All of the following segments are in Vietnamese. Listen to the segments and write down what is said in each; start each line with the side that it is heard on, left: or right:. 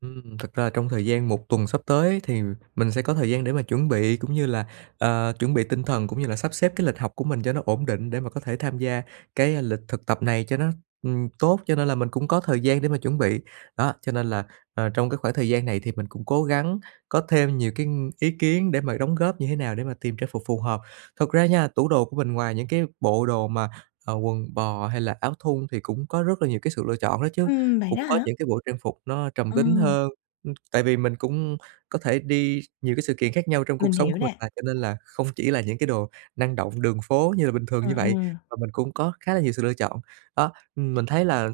right: Ừm, thực ra trong thời gian 1 tuần sắp tới thì mình sẽ có thời gian để mà chuẩn bị cũng như là, à, chuẩn bị tinh thần, cũng như là sắp xếp cái lịch học của mình cho nó ổn định, để mà có thể tham gia cái lịch thực tập này cho nó ừm, tốt, cho nên là mình cũng có thời gian để mà chuẩn bị. Đó, cho nên là, à, trong cái khoảng thời gian này thì mình cũng cố gắng có thêm nhiều cái, ưm, ý kiến để mà đóng góp như thế nào để mà tìm trang phục phù hợp. Thật ra nha, tủ đồ của mình ngoài những cái bộ đồ mà, à, quần bò hay là áo thun thì cũng có rất là nhiều cái sự lựa chọn đó chứ.
left: Ừm, vậy
right: Cũng
left: đó
right: có
left: hả?
right: những cái bộ trang phục nó trầm tính
left: Ừm.
right: hơn, ừm, tại vì mình cũng có thể đi nhiều cái sự kiện khác nhau trong
left: Mình
right: cuộc sống
left: hiểu
right: của mình
left: nè.
right: mà, cho nên là không chỉ là những cái đồ năng động đường phố như là bình thường
left: Ừm,
right: như vậy
left: ừm.
right: mà mình cũng có khá là nhiều sự lựa chọn. Đó, ừm, mình thấy là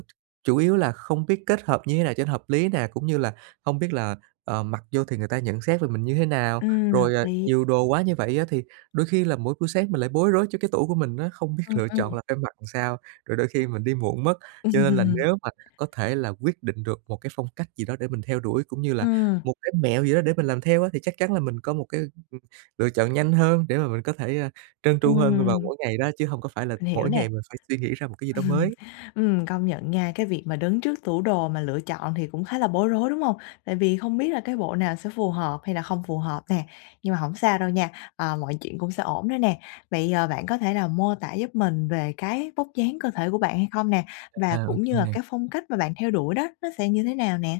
right: chủ yếu là không biết kết hợp như thế nào cho nó hợp lý nè, cũng như là hông biết là, ờ, mặc vô thì người ta nhận xét về mình như thế nào.
left: Ừm, hợp
right: Rồi, à,
left: lý.
right: nhiều đồ quá như vậy á, thì đôi khi là mỗi buổi sáng mình lại bối rối cho cái tủ của mình á, không biết
left: Ừm,
right: lựa
left: ừm.
right: chọn là phải mặc làm sao, rồi đôi khi mình đi muộn mất. Cho nên là
left: Ừm.
right: nếu mà có thể là quyết định được một cái phong cách gì đó để mình theo đuổi cũng như là
left: Ừm.
right: một cái mẹo gì đó để mình làm theo á, thì chắc chắn là mình có một cái, ừ, lựa chọn nhanh hơn, để mà mình có thể, à, trơn tru hơn vào
left: Ừm.
right: mỗi ngày đó, chứ hổng có phải là
left: Mình hiểu
right: mỗi
left: nè.
right: ngày mình phải suy nghĩ ra một cái gì đó mới.
left: Ừm, công nhận nha, cái việc mà đứng trước tủ đồ mà lựa chọn thì cũng khá là bối rối, đúng hông? Tại vì không biết là cái bộ nào sẽ phù hợp hay là không phù hợp nè. Nhưng mà hổng sao đâu nha, à, mọi chuyện cũng sẽ ổn thôi nè. Vậy, ờ, bạn có thể là mô tả giúp mình về cái vóc dáng cơ thể của bạn hay không nè? Và
right: À, ô
left: cũng
right: kê
left: như là
right: nè.
left: cái phong cách mà bạn theo đuổi đó, nó sẽ như thế nào nè?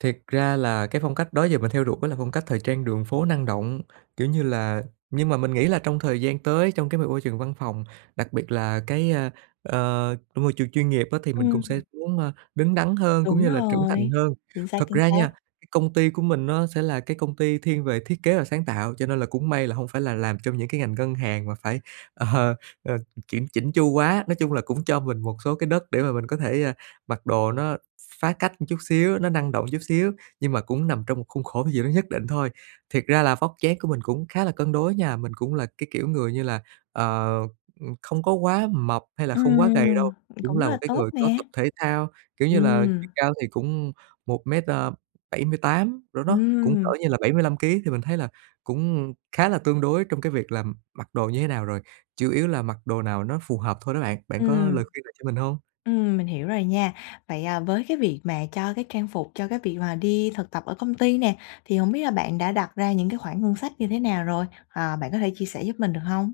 right: Thiệt ra là cái phong cách đó giờ mình theo đuổi là phong cách thời trang đường phố năng động. Kiểu như là nhưng mà mình nghĩ là trong thời gian tới, trong cái m môi trường văn phòng, đặc biệt là cái, ờ, ờ, môi trường chuyên nghiệp á, thì mình cũng
left: Ừm.
right: sẽ muốn, à, đứng đắn hơn cũng
left: Đúng
right: như là trưởng thành
left: rồi.
right: hơn.
left: Chính xác,
right: Thật
left: chính
right: ra nha,
left: xác.
right: cái công ty của mình nó sẽ là cái công ty thiên về thiết kế và sáng tạo, cho nên là cũng may là hông phải là làm trong những cái ngành ngân hàng mà phải, ờ, ờ, ừ, kiểm chỉn chu quá. Nói chung là cũng cho mình một số cái đất để mà mình có thể, ờ, mặc đồ nó ph phá cách một chút xíu, nó năng động chút xíu nhưng mà cũng nằm trong một khuôn khổ gì đó nhất định thôi. Thiệt ra là vóc dáng của mình cũng khá là cân đối nha, mình cũng là cái kiểu người như là, ờ, ừm, không có quá mập hay là không quá gầy
left: Ừm,
right: đâu. Cũng
left: cũng
right: là
left: rất
right: một
left: là
right: cái
left: tốt
right: người có
left: nè.
right: tập thể thao, kiểu như là,
left: Ừm.
right: chiều cao thì cũng 1 mét, ờ, 78 cỡ đó, cũng cỡ
left: Ừm.
right: như là 75 ký, thì mình thấy là cũng khá là tương đối trong cái việc là, ừm, mặc đồ như thế nào rồi, chủ yếu là mặc đồ nào nó phù hợp thôi đó bạn. Bạn có
left: Ừm.
right: lời khuyên nào cho mình hông?
left: Ừm, mình hiểu rồi nha. Vậy, à, với cái việc mà cho cái trang phục cho cái việc mà đi thực tập ở công ty nè, thì hổng biết là bạn đã đặt ra những cái khoản ngân sách như thế nào rồi? Ờ, bạn có thể chia sẻ giúp mình được hông?